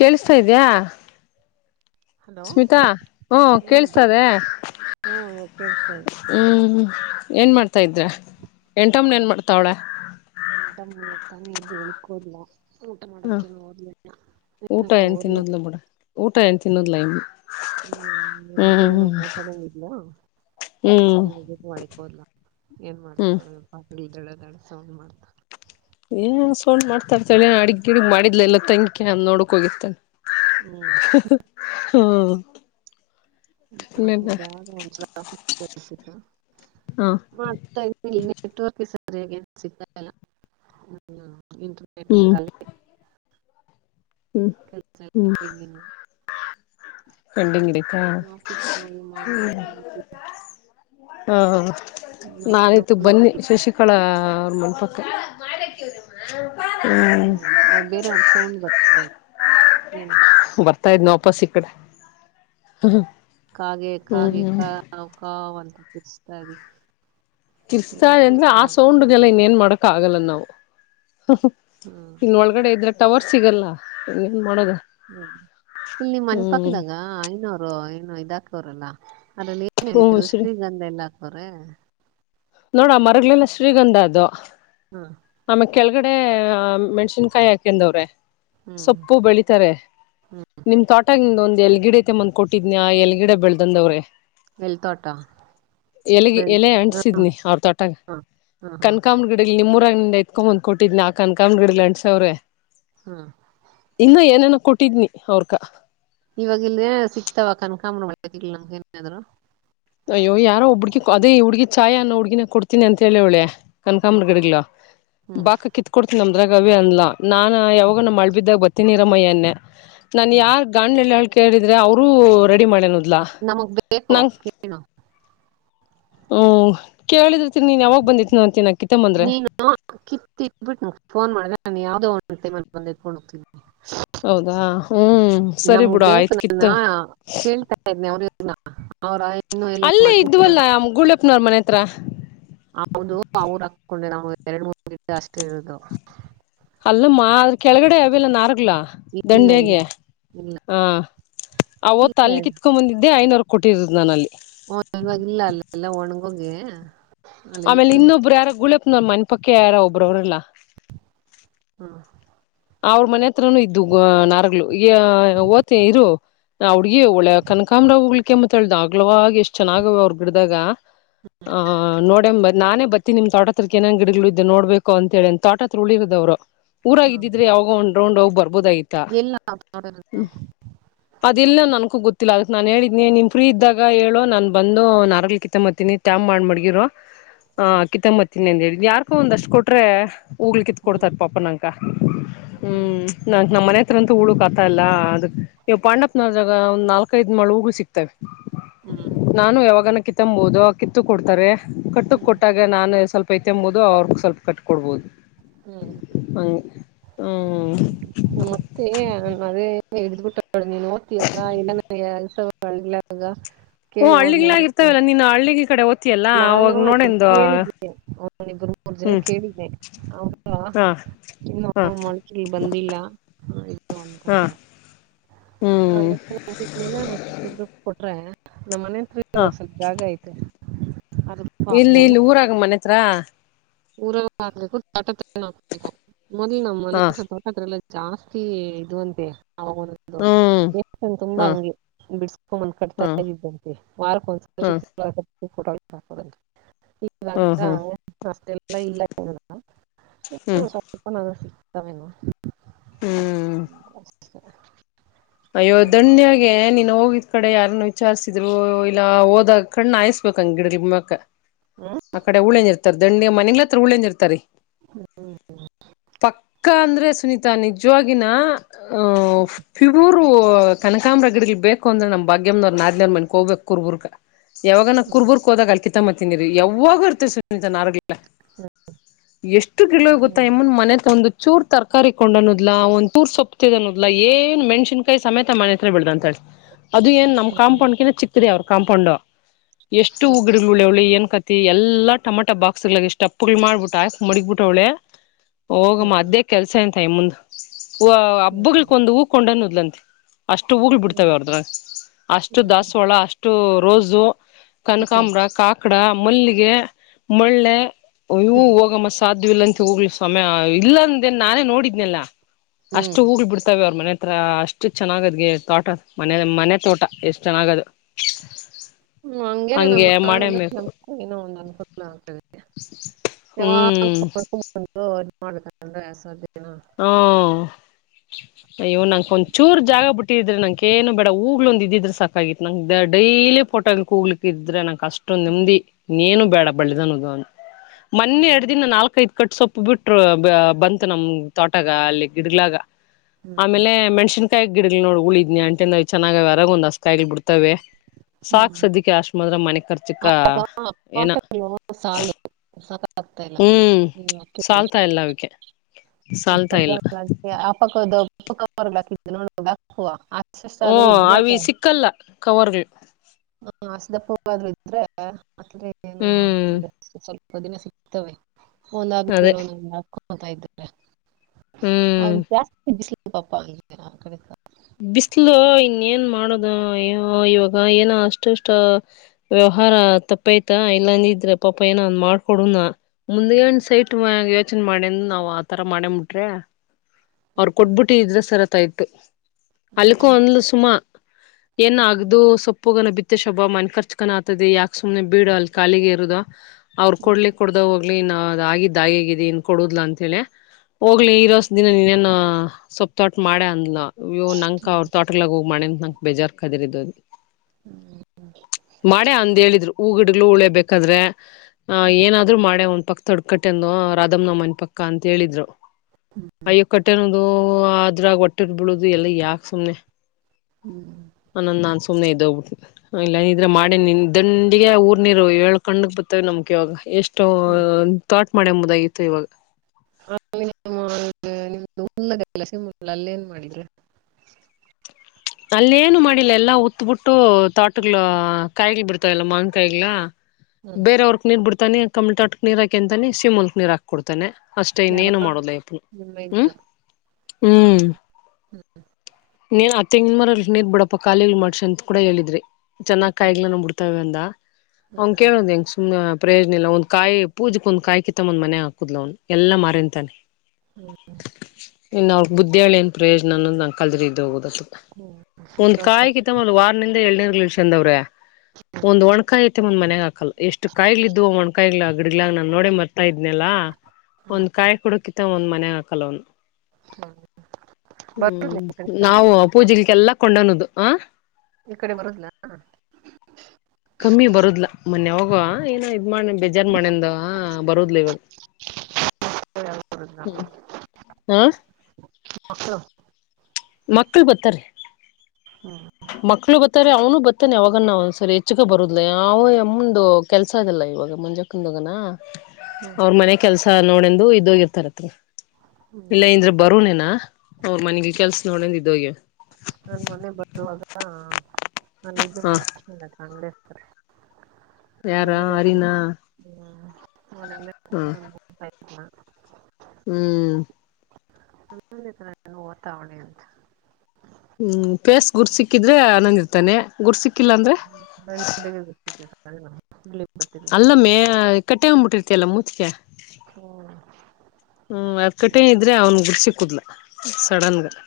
ಕೆಳ್ಸ್ತಾ ಇದ್ಯಾ. ಹಲೋ ಸ್ಮಿತಾ ಓ ಹ್ಮ್ ಕೆಳ್ಸ್ತಾ ಇದೆ. ಹ್ಮ್ ಇವಾಗ್ ಕೆಳ್ಸ್ತಾ ಹ್ಮ್ ಏನ್ ಮಾಡ್ತಾ ಇದ್ದೆ ಎಂಟ್ಮನ್ ಏನ್ ಮಾಡ್ತವಳೇ. ಎಂಟ ಮೂವತಾನೆ ಎದ್ ಒಳಿಕ್ ಹೋದ್ಲಾ. ಊಟ ಹ ಮಾಡಕ್ ಏನೋ ಹೋದ್ಲನೋ ಊಟ ಏನುಕೊ ಏನ್ ಹೋದ್ಲು. ತಿನ್ನೋದ್ಲ ಬಿಡ ಊಟ ಏನ್ ತಿನ್ನೋದ್ಲ ಇನ್ನು ಹ್ಮ್ ನಿಮ್ ಜೊತೆ ಏನು ಹ್ಮ್ ಮಾತಾಡಂಗೆ ಇಲ್ವಾ. ಹ್ಮ್ [unintelligible] ಒಳಿಕ್ ಹೋದ್ಲ ಏನ್ ಹ್ಮ್ ಮಾಡ್ತಾಳೆ ಪಾತ್ರೆ ತೊಳಿತಾಳೆ ಸೌಂಡ್ ಮಾಡ್ತಾ ಏ ಸೌಂಡ್ ಮಾಡ್ತಇರ್ತಳೆ ಅಡಗ್ ಗಿಡಗ್ ಮಾಡಿದ್ಲ್ಯಾ ಇಲ್ಲ ತಂಕ್ಯ ನೋಡಕ್ ಹೋಗಿರ್ತಳೆ. ಹ್ಮ್ ಹಾ. [inaudible] ಹಾ. ಮತ್ ಹೊಯ್ತು ಇಲ್ಲಿ ನೆಟ್ವರ್ಕ್ ಏ ಸರಿಯಾಗ್ ಏನ್ ಸಿಗ್ತಾ ಇಲ್ಲ ಹಾ ಇಂಟ್ರ್ ಹ್ಮ್ ಇಟುತ್ಕಲ್ಲಿ ಹ್ಮ್ ಕೆಲಸ ಎಲ್ಲ ಹ್ಮ್ ಪೆಂಡಿಂಗ್ ಕಂಡಂಗಿಡಿ. ಆಫೀಸ್ಗೆ ಹೋಗಿ ಮಾಡಿ ಹಾ ನಾಲ್ಲಿದ್ದು ಹ್ಮ್ ಬನ್ನಿ ಶಶಿ ಕಳಾ ಅವ್ರ್ ಮನ್ ಪಕ್ಕ. ಅ ಬೇರೆ ಅವ್ರ ಸೌಂಡ್ ಬರ್ತಯಿದೇ ಏನು. ಬರ್ತಾ ಇದ್ನ ವಾಪಸ್ ಈ ಕಡೆ ಹ್ಮ. ಕಾಗೆ ಕಾಗೆ ಕಾವ್ ಕಾವ್ ಅಂತ ಕಿರ್ಚ್ತಾ ಇದೇ. ಕಿರ್ಚ್ತಾ ಇದೇ ಅಂದ್ರೆ ಆ ಸೌಂಡ್ಗೆಲ್ಲ ಇನ್ ಏನ್ ಮಾಡಕ್ ಆಗಲ್ಲ ನಾವು. ಹಾ. ಇನ್ನ ಒಳಗಡೆ ಇದ್ರೆ ಟವರ್ ಸಿಗಲ್ಲ ಹಂಗ ಏನ್ ಮಾಡದು ಹ್ಹೂ ಇಲ್ಲಿ ನಿಮ್ಮ್ ಮನೆಪಕ್ಕದಾಗ ಐನೂರು ನ ಇದಾಕವರಲ್ಲಾ ಅದರಲ್ಲಿ ಹ್ಮ್ ದು ಶ್ರೀ ಶ್ರೀಗಂಧ ಎಲ್ಲ ಹಾಕ್ತವ್ರ ನೋಡ ಮರಗಳಲೆಲ್ಲ ಶ್ರೀಗಂಧ ಅದು ಹಾ ಆಮೇಲೆ ಕೆಳಗಡೆ ಮೆಣ್ಸಿನ್ಕಾಯಿ ಹಾಕನ್ವ್ರೆ ಹ್ಮ್ ಸೊಪ್ಪು ಬೆಳಿತಾರೆ ಹ್ಮ್ ನಿಮ್ ತೋಟಗಂದ ಒಂದ್ ಎಲ್ ಗಿಡ ಐತೆ ಮಂದ್ಕ ಕೊಟ್ಟಿದ್ನಿ ಆ ಎಲ್ ಗಿಡ ಬೆಳ್ದಂದವ್ರೆ ಎಲ್ ತೋಟ ಎಲೆಗೆ ಬೆಳ್ ಎಲೆ ಹ್ಮ್ ಅಂಸಿದ್ನಿ ಅವ್ರ ತೊಟಗ ಹ್ಮ್ ಹ್ಮ್ ಹ್ಮ್ ಕನ್ಕ ಕಾಮ್ ಗಿಡಲಿ ನಿಮ್ಮೂರಿಂದ ಇತ್ಕೊಂಬಂದ್ ಕೊಟ್ಟಿದ್ ನಾಕನ್ ಕಾಮ್ ಗಿಡಿಲಿ ಅಂಸ್ರೆ ಹೂ ಇನ್ನ ಏನೇನ ಕೊಟ್ಟಿದ್ನಿ ಅವರ್ಕ ಇವಾಗ ಇಲ್ ಸಿಕ್ತಾವ ಕನಕಾಮನ ಒಳ್ಳೇತಿ ನಂಗ ಏನಾದ್ರು ಅಯ್ಯೋ ಯಾರೋ ಒಬ್ಬ ಹುಡ್ಗಿ ಅದೇ ಹುಡ್ಗಿ ಚಾಯ ಅನ್ನೋ ಹುಡ್ಗಿನನ ಕೊಡ್ತೀನಿ ಅಂತ ಹೇಳಿ ಒಳೆ ಹ್ಮ್ ಕನ್ಕಾಮಗಗ್ಲಾ ಹ್ಮ್ ಬಾಕ ಕಿತ್ ಕೊಡ್ತನಿ ನಮ್ದ್ರಾಗೇ ಅನ್ಲ ನಾ ಯಾವಾಗ ನ ಮಳ ಬಿದ್ದಾಗ ಬತ್ತ ನೀರಮಯ್ಯನ್ನೇ ನಾನ್ ಹ್ಮ್ ಯಾರ್ ಗಾಂಡ್ಲೆಳ್ಳ ಹಳ್ಕ ಹೇಳಿದ್ರೆ ಅವರುೂ ರೆಡಿ ಮಾಡೇನದಲಾ ನಮಗ್ ಬೇಕು ಹೇಳನು ಹಹೂ ಕೇಳಿದ್ರತಿರಿ ನೀನ್ ಯಾವಾಗ ಬಂದಿತ್ನ ಅಂತಿನ ಕಿತ್ತಂಬಂದ್ರೆ ನೀನು ಕಿತ್ತಿಟ್ಬಿಟ್ಟು ಫೋನ್ ಮಾಡಿದ್ರೆ ನಾನು ಯಾವುದೋ ಒಂದು ಟೈಮ್ ಬಂದಿ ಇಕೊಂಡು ಹೋಗ್ತೀನಿ ಹೌದಾ ಹ್ಮ್ ಸರಿ ನಮಗ್ ಬಿಡು ಬೇಕು ಆಯ್ತು ಕಿತ್ತ ನಾನ ಕೇಳ್ತಾ ಇದ ಇದನಿ ಅವರುನ ಅವ್ರ ಇನ್ನು ಎ ಮಾಡ್ ನೋರ್ ಮನೆ ಹತ್ರ ಹೌದು ಅವರು ಹಕೊಂಡೆ ನಾ ಎರಡ್ ಮೂರು ದಟ ಅಷ್ಟೇ ಇರದು ಅಲ್ಲಮ್ಮ ಆದ್ರ ಕೆಳಗಡೆ ಅವಲ್ಲ ನಾರ್ಗ್ಲಾ ಇಲ್ಲ ಇಲ್ಲ ದಂಡೆಗೆ ಇಲ್ಲ ಹ ಅವತ್ತು ಇಲ್ಲ ಅಲ್ಲಿ ಕಿತ್ಕೊ್ ಬಂದಿದ್ದೆ ಐನೂರು ಕೊಟ್ಟಿರುದು್ ನಾನ ಅಲ್ಲಿ ಹ ಇವಾಗಲ್ಲ ಅಲ್ಲ ಎಲ್ಲ ಒಣಗೋಗಿ ಆಮೇಲೆ ಅಲ್ಲೆಲ್ಲ ಇನ್ನೊಬ್ರು ಯಾರ ಗುಳೆಪ್ನ ಮನೆ ಪಕ್ಕ ಯಾರೊ ಒಬ್ರು ಅವ್ರಲ್ಲಾ ಹೂ ಅವ್ರ ಮನೆ ಹತ್ರನುೂ ಇದ್ದು ನಾರಲು ಈ ಓತಿ ಇರು ನ ಹುಡ್ಗಿ ಒಳೆ ಕನಕಾಮ ರರಾವ ಹು್ಿಕ ಕೆಮ್ಮತ್ ಹೇಳ್ದ ಆಗ್ಲವಾಗ ಎಷ್ಟ ಷ್ಟ ಚೆನ್ನಾಗ ಅವ್ಗ್ ಬಿಡಿದಾಗ ಆ ನೋಡ ನಾನೇ ಬ ನಿಮ್ ತೋಟ ಹತ್ರ ಏನಂಗ ಗಿಡಗಳು ಇದದೆ ನೋಡ್ಬೇಕು ಅಂತಿ ಅಂತ ತೋಟ ಹತ್ರ ಉಳಿರೋವ್ರು ಊರಾಗಿದ್ದ ಯೊಂಡ್ರೊಂಡ್ೋಗಿ ಬರ್ಬೋದ ಐತಿ ಇಲ್ಲ ನಾವು ನೋಡಿರೋದು ಅದ ಇಿಲ್ಲ ನ ನನ್ಕೂ ಗೊತ್ತಿಲ್ಲ ಅದಕ್ ನಾನ್ ಹೇಳಿದನಿ ನಿಮ್ ಫ್ರೀ ಇದ್ದಾಗ ಹೇಳೋ ನಾನ್ ಬಂದು ನ ಅರಗ್ಲಿ ಕಿತ್ತಂಬ್ತನಿ ಸ್ಟಾಮಪ್ ಮಾಡಗಿರ ಹಾ ಹ್ಮ್ ಕಿತ್ತಂಬತ್ತಿನಿ ಅಂತ ಹೇಳ ಯಾರ್ಕೊ ಒಂದಷ್ಟ್ ಕೊಟ್ರೊಗ್್ಲಿ ಕಿತ್ ಕೊಡ್ತಾರ ಪಾಪ ನಂ ಕಹ ಹೂ ನಾ ನಮ್ಮ ಮನೆ ಹತ್ರಂತೂ ಹೂಳುಕ್ ಆತಾ ಇಲ್ಲ ಅದಕ್ ನೀವು ಪಾಂಡಪ್ನವಾಗ ಒಂದ್ ನಾಲ್ಕೈಐದ ಮಳ ಹೂ ಸಿಕ್ತವೆ ಹೂ ನಾನು ಯಾವಾಗನ ಕಿತ್ತಂಬಬಹುದು ಕಿತ್ತು ಕೊಡ್ತಾರೆ ಕಟ್ಟುಕ್ ಹ್ಮ್ ಹ್ಮ್ ಕೊಟ್ಟಾಗ ಈಗ ನಾನು ಸ್ವಲ್ಪ ಐತೆಂಬಹುದು ಅವ್ರ ಸ್ವಲ್ಪ ಕಟ್ಕ ಕೊಡ್ಬಹದು ಹೂ ಹ ಹ್ಮ್ ಮತ್ತೆ ನ ಅದೇ ಹಿಡ್ಬಿಟ್ಟ ನೀನ್ ೋಗ್ತಿಯಲ್ಲ ಇಲ್ಲಂದ ಕೆಲಸಲ್ಲಾಗ ಓ್ ಹಳ್ಳಿಗ್ಗಳಾಗಿರ್ತಾವವಲ್ಲ ನಿನ್ನ ಹಳ್ಳಿ ಕಡೆ ಓದ್ತಿಯಲ್ಲ ನಾನು ಅವಾಗ್ ಅದ ನೋಡೆಂದು ಕೇಳಿದ್ದೀನೆ ಅವ ಇಬ್ರು ಮೂರು ಜನ ಹ್ಮ್ ಕೇಳಿದ್ದೇ ಅವ ಹಾ ಇಲ್ಲ ಹಾ ಮಕಿಲ್ ಬಂದಿಲ್ಲ ಇದು ಹಾ ಅಂತಂದ್ರ ಹ ಹ್ಮ್ ನ್ನೆಲ್ಲ ನಾ ಸಿಕ್ ಗ್ರೂಪ್ ಕೊಟ್ರೆ ನಮ್ಮ ಮನೆತ್ರ ಹಾ ಇವಾಗ ಸ್ವಲ್ಪ ಜಾಗ ಐತೆ ಅದು ಇಲ್ಲಿ ಇಲ್ಲಿ ಊರಾಗ ಮನೆ ಹತ್ರ ಊರಲ್ಲ ಹಾಕ್ಬೇಕು ತಟ ಹಾಕ್ಬೇಕು ಮೊದ್ಲಿ ನಮ್ಮ್ ಹಾ ಮನೆ ಅದ್ರಲ್ಲ ಜಾಸ್ತಿ ಇದು ಅಂತೆ ಒಂದು ಹ್ಮ್ ದ ಹಾ ತುಂಬಾ ಹಂಗೆ ಬಿಡ್ಸ್ಕೊಂಡಂದ ಕಟ್ತಾ ಹಾ ಹಾ ಮಾರ್ಕ್ ಒಂದಸ ಕೊಡ ಕೊಡ ಇ ಹಾ ಹಾ ಅಷ್ಟೆಲ್ಲ ಇಲ್ಲ ಹ್ಮ್ ಹ ನ ಸಿ ಹ್ಮ ಅಯ್ಯೋ ಅಷ್ಟೆಲ್ಲ ಬಿಟ್ಟು. ದಣ್ಯಾಗೆ ನೀನು ಹೋಗಿದ್ ಕಡೆ ಯಾರನ್ನ ವಿಚಾರಸಿದ್ರು ಇಲ್ಲ ಹೋದಾಗ ಕಣ್ಣ ಹಾಯಿಸಸ್ಬೇಕ ಹಂಗ ಗಿಡ ಮ ಹ್ಮ್ ಆ ಕಡೆ ಉಳೇಂಜ ಇರ್ತಾರ ದಂಡಿ ಮನೆಗ್ಲ ಹತ್ರ ಉಳೇಜ್ ಇರ್ತಾರಿ ಹ್ಮ್ ಪಕ್ಕ ಅಂದ್ರೆ ಸುನೀತಾ ನಿಜವಾಗಿನ ಹ ರು ಕನಕಾಂಬ್ರ ಗಡಗ್ಲಿ ಬೇಕ ಅಂದ್ರೆ ನಮ್ ಭಾಗ್ಯಮನವ್ ನನೇರ್ ಮನೆಕ್ ಹೋಗಬೇಕ ಕುರ್ಬುರ್ಗ ಯಾವಾಗ ನ ಕುರ್ಬುರ್ಕ್ ಹೋದಾಗ ಅಲ್ ಕಿತತ್ತ್ತಿನಿರಿ ಯಾವಾಗ ಇರ್ತ ಸುನೀತಾ ನಾರ್ ಎಷ್ಟು ಕಿಳುವ ಹ್ಮ್ ಗೊತ್ತಾಯಮ್ಮನ್ ಮನೆ ತಂದು ಚೂರ್ ತರಕಾರಿ ಕೊಂಡ್ ಅನ್ನೋದಲಾ ಒಂದ ಚೂರ್ ಸೊಪ್ಪತಿದ ಅನ್ನೋದಲಾ ಏ ಮೆಣಸನ್ಕಾಯಿ ಸಮೇತ ಮನೆ ಹತ್ರ ಬೆಳದ ಅಂತ ಹೇಳಿ ಅದು ಏನ್ ನಮ್ಮ ಕಾಂಪೌಂಡ್ತ ಚಿ ಅವ್ರ ಕಾಂಪೌಂಡ್ ಎಷ್ಟು ಹಗ ಳೆ ಅವ್ಳಿ ಏನ್ ಕತಿ ಎಲ್ಲ ಟಮಾಟ ಬಾಕ್ಸ್ಗಳಾಗ ಇಷ್ಟಪ್ಗಳ ಮಾಡ್ಬಿಟ್ಟ ಆಯಕ್ ಮಡಿಗ್ಬಿಟ್ಟ ಅವಳೆ ಹೋಗಮ್ಮ ಅದ್ದೇ ಕೆಲ್ಸ ಎಂತ ಇ ಮುಂದ್ ಹ ಹಬ್ಬಗಳಕೊ ಒಂದು ಊ ಕೊಂಡನ್ದ್ಲಂತೆ ಅಷ್ಟು ಹೂಗ್ಳ ಹ್ಮ್ ಬಿಡ್ತಾವ ಹ್ಮ್ ಅವ್ರದ್ರಾಗ ಅಷ್ಟು ಹ್ಮ್ ದಸ ಒಳ ಅಷ್ಟು ಇಷ್ಟು ರೋಜು ಹ್ಮ್ ಕನಕಾಂಬ್ರ ಕಾಕಡ ಮಲ್ಲಿಗೆ ಮಳ್ಳೆ ಅಯ್ಯವು ಹ್ಮ್ ಹೋಗಮ್ಮ ಸಾಧ್ಯ ಇಲ್ಲ ಅಂತ ಹೋಗ್ಲಿ ಸಮಯ ಇಲ್ಲಂದೇನ್ ನಾನೇ ನೋಡಿದ್ನೆಲ್ಲಾ ಹ್ಮ್ ಅಷ್ಟು ಹೂಗ್ ಬಿಡ್ತಾವೆ ಅವ್ರ ಮನೆ ಅತ್ರ ಅಷ್ಟು ಚೆನ್ನಾಗದ್ಗೆ ತೋಟ ಮನೆ ಮನೆ ತೋಟ ಎಷ್ಟು ಚೆನ್ನಾಗದು ಹ್ಮ ಹಂಗೇನ ನ ಹಂಗೆ ಮಾಡ ಮಾಡೇಬೇಕು ನಮ ಏನೋ ಒಂದು ಅನುಕೂಲ ಆಗ್ತದೆ ಯಾವಾಗ ಹ್ಮ್ ಇ ಮಾಡ್ಬೇಕಂದ್ರೆ ಸಾಧ್ಯನ ಹ್ಮ ಇವ್ ನಂಕ ಒಂದ್ಚೂರು ಜಾಗ ಬಿಟ್ಟಿದ್ರೆ ನಂಗೆ ಬೇಡ ಹೂಗ್ಲ ಒಂದು ಇದಿದ್ರೆ ಸಾಕಾಗಿತ್ತು ನಂಗೆ ಡೈಲಿ ಪೋಟ ಹೋಗ್ಲಿಕ್ಕ ಇದ್ರೆ ನ ಕಷ್ಟೊ ಹ್ಮ್. ನೆಮ್ದಿ ನೀನು ಬೇಡ ಬಳ್ಳಿದನದು ಮೊನ್ನೆ ಎರಡು ಹೌದು. ದಿನ ನಾಲ್ಕೈತಿ ಕಟ್ ಸೊಪ್ಪ ಬಿಟ್ರು ಬಂತು ನಮ್ ತೋಟಗ ಅಲ್ಲಿ ಗಿಡ್ಲಾಗ ಹ್ಮ್ ಆಮೇಲೆ ಮೆಣ್ಸಿನ್ ಯಿ ಗಿಡಗಳು ನೋಡಿ ಉಳಿದನಿ ಅಂಟಿಂದ ಚೆನ್ನಾಗ ಯರಾಗ ಒಂದ್ಸ ಕಾಯಿಗಳು ಬಿಡ್ತವೆ ಸಾಕ್ ಹ್ಮ್ ಸದ್ಯಕ್ಕೆ ಅಶ್ಮಂದ್ರ ಮನೆ ಖರ್ಚಿಕ ಅವಾಗ ಏನ ಪಾಠ ಸಾಲದು ಸಾಕಾಗ್ತಾ ಇಲ್ಲ ಹ್ಮ್ ಸಲ್ತಾ ಇಲ್ಲ ಅವಕ್ಕೆ ಸಾಲ್ತಾ ಇಲ್ಲ ಆ ಪಕ್ಕದಕ್ಕ ಹಾಕ ನೋಡ ಹೂ ಅಷ್ಟಷ್ಟಾದ್ರೂ ಇದ್ರೆ ಕಲ್ಲ ಕವರ್ ಹಾ ಹಸದ ಪೂ ಆದ್ರರು ಇದ್ರೆ ಅ ಏನು ಹ್ಮ್ ಸ್ವಲ್ಪ ದಿನ ಸಿ ತ ಅದೇ ಒಂದಾದ್ಮೇಲೆಕತಾ ಇದ್ದಾರೆ ಹ್ಮ್ ಅವ ಜಾಸ್ತಿ ಬಿಸ್ಲ ಪಾಪ ಅಗೆ ಆ ಕಡೆ ಬಿಸಲು ಇನ್ನ ಏನ್ ಮಾಡದ ಇವಾಗ ಏನ ಅಷ್ಟುಷ್ಟ ವ್ಯವಹಾರ ತಪ್ಪಯ್ತ ಇಲ್ಲಾಂದ ಇದ್ರೆ ಪಾಪ ಏನ ಅಂದ್ ಮಾಡ್ಕೊಡನಾ ಮುಂದ್ಗ ನ್ ಸೈಟ್ ಯೋಚನೆ ಮಾಡಿಂದು ನಾವ್ ಆತರ ಮಾಡೇ ಮುಟ್ರೆ ಅವ್ರ ಕೊಟ್ಬಿಟ್ಟ ಹಟ್ಟಿ ಇದ್ರೆ ಸರತ ಇಟ್ಟು ಅಲ್ಕ್ ಒಂದ್ಲು ಸುಮ ಏನ್ ಆಗದು ಸೊಪ್ಪುಗನ ಬಿತ್ತು ಮತ್ತ ಶೊಬ್ ಮನ್ ರ್ಕೊಂಡ ಆತದೆ ಯಾಕೆ ಸುಮ್ನೆ ಬೀಡ ಅಲ್ಲಿ ಕಾಲಿಗೆ ಇರೋ ಅವ್ರು ಹ್ಮ್ ಕೊಡ್ಲಿ ಕೊಡೋಗ ಆಗ್ಲಿ ನ ಅ ಆಗಿದ್ದ ಆ ಆಗಿದ್ದ ಇನ್ ಕೊಡುದಲ ಅಂತ ಹೇಳಿ ಹೋಗ್ಲಿ ಇರೋಸ ದಿನ ನೀನೇನು ಸೊಪ್ ತೊಟ ಮಾಡ ಅಂದ್ಲು ಅ್ಯ ನಂಕ ಹ್ಮ್ ಅವ್ರ ತೋಟಲ್ಗ ಹೋಗಿಣ ನಂಕ್ ಬೇಜಾರ್ ಕದರ್ದು ಹ್ಮ್ ಮಾಡೆ ಅಂದ ಹೇಳಿದ್ರು ಹೂ ಗಿಡ್ಗ್ಳು ಉಳೇ ಬೇಕಾದ್ರೆ ಆ ಏನಾದ್ರು ಮಾಡೆ ಒಂದ್ ಪಕ್ಕ ತೊಡ್ಕಟ್ಟೆಂದು ರಾಧಮನಮ್ಮನ ಪಕ್ಕ ಅಂತ ಹೇಳಿದ್ರು ಹ್ಮ್ ಹ್ಮ್ ಅಯ್ಯೋ ಕಟ್ಟೆನದು ಅದ್ರಾಗ ಒಟ್ಟರ್ ಬಿಳುದು ಎಲ್ಲ ಯಾಕ ಸುಮ್ನೆ ಹ್ಮ್ ಅನ್ನಂದ ನನ್ ಸುನೆ ಇದ್ದೋಗ್ಬಿದೆ ಇಲ್ಲ ಇದಿದ್ರೆ ಮಾಡಿ ನಿ ದಂಡಿಗೆ ಊರ್ ನೀರು ಎಳ್ ಕಣ್ಣಕ್ ಬತವ ನಮ್ಕ್ ಇವಾಗ ಎಷ್ಟ್ ಥಾಟ್ ಮಾಡೆ ಮುದಾಗಿತ್ತು ಇವಾಗ ನಿಮ್ದುದ ಕೆಲ ಸಿಮ ಅಲ್ಲೇಏನ್ ಮಾಡಿದ್ರೆ ಅಲ್ಲ ಏನು ಮಾಡಿಲ್ಲ ಎಲ್ಲಾ ಉತ್ಬಿಟ್ಟು ತಾಟಗ್ಗಳ ಕಾಯಿಗ್ಗಳು ಬಿಡ್ತಾವ ಎಲ್ಲ ಮಾವನ್ ಕಾಯಿಗ್ಗಳ ಹ್ಮ್ ಬೇರೆ ಅವ್ರಕ್ ನೀರ್ ಬಿಡ್ಾನೆ ಕಮಿಟಾಟಕ್ ನೀರ್ ಹಾಕಂತಾನಿ ಸಿಮುಲ್ಕ್ ನೀರ್ ಹಾಕ್ ಕೊಡ್ತಾನೆ ಅಷ್ಟೇ ಯಾರೋ ಇನ್ನೇನು ಮಾಡುದಪ್ಪ ನಿಮ್ಮ ಹ್ಮ್ ಇದನ್ನ ಹ್ಮ್ ಹ್ಮ್ ನೀ ಅತ್ತೆಂಗ ಮರ ನೀರ್ ಬಿಡಪ್ಪ ಖಾಲಿಗಳು ಮಾಡ್ಸಿ ಅಂತ ಕೂಡ ಹೇಳಿದ್ರಿ ಚೆನ್ನ್ ಕಾಯಿಗಳನ ಬಿಡ್ತಾವವೆ ಅಂದ ಅವಂಗ ಕೇಳುದ ಹೆಂಗ ಸುಮ್ ಪ್ರಯೋಜನ ಇಲ್ಲ ಒಂದ ಕಾಯಿ ಪೂಜೆಕ್ ಒಂದ ಕಾಯಿ ಕಿತ್ತೊ ಒಂದ ಮನೆ ಹಾಕುದ್ಲ ಅವ್ ಎಲ್ಲ ಮಾರಂತಾನೆ ಹ್ಮ ಬುದ್ದಿಳಿ ಏನ್ ಪ್ರಯೋಜನ ಅನ್ನೋದು ನ ಕಲ್ದ್ರ ಇದ ಹೋಗುದ ಒಂದ್ ಕಾಯಿ ಕಿತ್ತ ವಾರಿಂದ ಎಏಡ್ನೇರ್ ಲ್ಷ ಅಂದ ಅವ್ರೆ ಒಂದ್ ಒಣ್ಕಿ ಐತೆ ಮಂದ್ ಮನ್ಯಗ್ ಹಾಕಲ್ಲ ಎಷ್ಟು ಕಾಯಿಗಳ ಇದುವ ಒಣ್ಕಾಯಿ ಆ ಗಿಡಗ್ಗಳಾಗ ನಾ ನೋಡಿ ಮರ್ ಹತ ಇದ್ನಲ್ಲಾ ಒಂದ್ ಕಾಯಿ ಕುಡಕಿತ ಒಂದ್ ಮನೆ ಹಾಕಲ್ಲ ಅವನು ಹ್ಮ ಬ ನಾವು ಪೂಜೆಗಳಿಗೆಲ್ಲ ಕೊಂಡನದು ಹ ಈ ಕಡೆ ಬರದಲ ಕಮ್ಮಿ ಬರದ್ಲ ಮೊನ್ನೆವೋಗ ಏನೋ ಇದ್ ಮಾಡ ಬೇಜಾರ ಮಣೆಯಿಂದ ಬರೋದ್ ಇವಾಗ ಹ [inaudible] ಮಕ್ಕಳು ಮಕ್ಕಳ ಬತಾರೆ ಹಾ ಮಕ್ಕಳು ಬರ್ತಾರೆ ಅವನು ಬರ್ತಾನೆ ಹೋಗೋಣ ಒಂದ್ಸರಿ ಹೆಚ್ಚಗ ಬರುದಿಲ್ಲ ಯಾವು ಎಮ್ಮಂದು [inaudible] ಕೆಲಸಾ ಆಗಲ್ಲ ಇವಾಗ ಮಂಜಕ್ಕನ ಮಗನಾ [inaudible] ಹು [inaudible] ಅವ್ರ ಮನೆ ಕೆಲಸಾ ನೋಡ ಎಂದು ಇದ್ದ ಹೋಗಿರರ್ತಾರ ಹ್ಮ್ ಇಲ್ಲ ಇಂದ್ರ ಬರುನೇನಾ ಅವರ ಮನಿಗ ಕೆಲಸ ನೋಡಿಂದ ಇದು ಆಗೇವಿ. ನನ್ನ ಮನೆಗ ಬರತ್ತಳ ಅಲ್ಲ ನನ್ನ ಹೆಸರ ಹ ಬಾಳ ಚಂದ ಅಂದಿರತಾರ [inaudible] ಯಾರ ಹಂಗ ಲೈಕ್ ಹರಿನಾ ಬಂದಿದವ ಹ [unintelligible] [inaudible] ಹ್ಮ್ [inaudible] [unintelligible] ಪೇಸ ಗುರುತ್ ಸಿಕ್ಕಿದ್ರೆ ಆನಂದ ಇರ್ತಾನೆ ಗುರುತ್ ಸಿಕ್ [unintelligible] [inaudible] ಅಲ್ಲ ಅಮ್ಮೀ ಕಟ್ಟೆ ಬಂದಿರತಿಯಲ್ಲ ಮೂಚಗೆ ಹೂ [inaudible] ಮರತ್ತಟಿ ಇದರ ಅವಂಗ ಸಿಕುದಿಲ್ಲ. ಸಡನಗ [inaudible]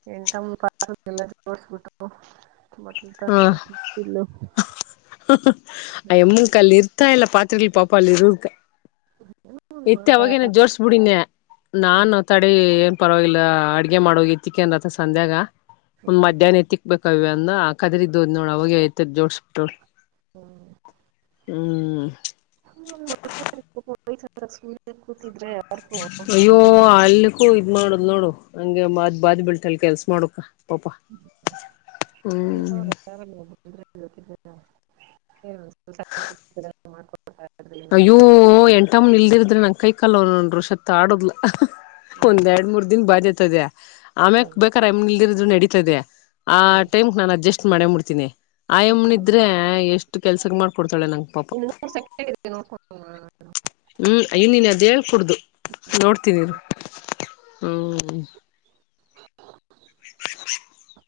[unintelligible] [inaudible] ಮೊದಲ ಹ ತಂದಿದವ [inaudible] [unintelligible] ಹೊಗತ್ತ ಎಲ್ಲ ಪಾತ್ರಿಲಿ ಪಾಪಾ ಅಲ್ಲಿ ಇರೋದಕ್ಕ [inaudible] ಹ್ಮ [inaudible] ಇತ್ತ ಅವಾಗೇನ ಜೋರ್ಸ್ಬಿಡಿನ್ಯಾ ಹ್ಮ್ ನಾನ ತಡೆ ಏನ್ ಪರವಾಗಿಲ್ಲ ಅಡಗೆ ಮಾಡಿ ಹೋಗಿ ತ್ತಿಕನಡರಾ ಆಯ್ತ ಸಂಧ್ಯಾಗ್ ಹ್ಮ್ ಮಧ್ಯಾಹ್ನ ತ್ತಿಕ್ಕ ಬೇಕ ಕವ್ಯ ಅಂದನ್ನ ಆ ಅಕ್ಕ ಎದರ ಇದೋದ್ ನೋಡ ಅವಾಗ ಎತ್ತ ಎತ್ತ ಜೋಡಿಸ ಬಿಟ್ಟರು. ಹ್ಮ್. ಹೂ [inaudible] [unintelligible] [inaudible] [inaudible] ಅಯ್ಯೋ ಅಲ್ಲಿಕ್ಕೂ ಇದ ಮಾಡುದಲ್ಲ ನೋಡು ಹಂಗೆ ಮಾಜ ಬಾದಿ ಬಿಲ್ಟಲ್ಲಿ ಕೆಲಸಾ ಮಾಡಬೇಕ. [inaudible] [unintelligible] [inaudible] [inaudible] [unintelligible] ಅಯ್ಯೋ ಏನಾರ. ಎಂಟಮ್ಮ ಇಲ್ಲದಿದರ ನನ್ನ ಕೈ ಕಾಲ ನನ್ನ ರೋಶಾ ಹತ್ತ ಆಡಿದಲ್ಲ ಹ್ಮ್ ಒಂದ್ ಎರಡ್ ಮೂರ್ ದಿನ ಬಾಡಿರತದೇ [inaudible] ಆಮ್ಯಕ್ ಹ್ಮ್ ಬೇಕಾರ ಆಯಮ್ಮ ಇಲ್ಲದಿದ್ದರು ನಡಿತತದೆ ಆ ಹ್ಮ್. ಟೈಮ್ಕ್ ನಾನ ಅಡ್ಜಸ್ಟ್ ಮಾಡೇಮ ಬಿಡ್ತೀನಿ. ಆಯಮ್ಮ ಇದ್ರೆ ಎಷ್ಟ ಕೆಲಸಕ್ಕ ಮಾಡ್ಕೊಡ್ತಾಳೆ ನಂಗ ಪಾಪ [inaudible] [inaudible] [unintelligible] ಹು ಇನ್ನನ್ ಅದ ಹೇಳ ಕುೂಡ್ದು ನೋಡ್ತನಿ ಇರು ಹ [inaudible] [inaudible]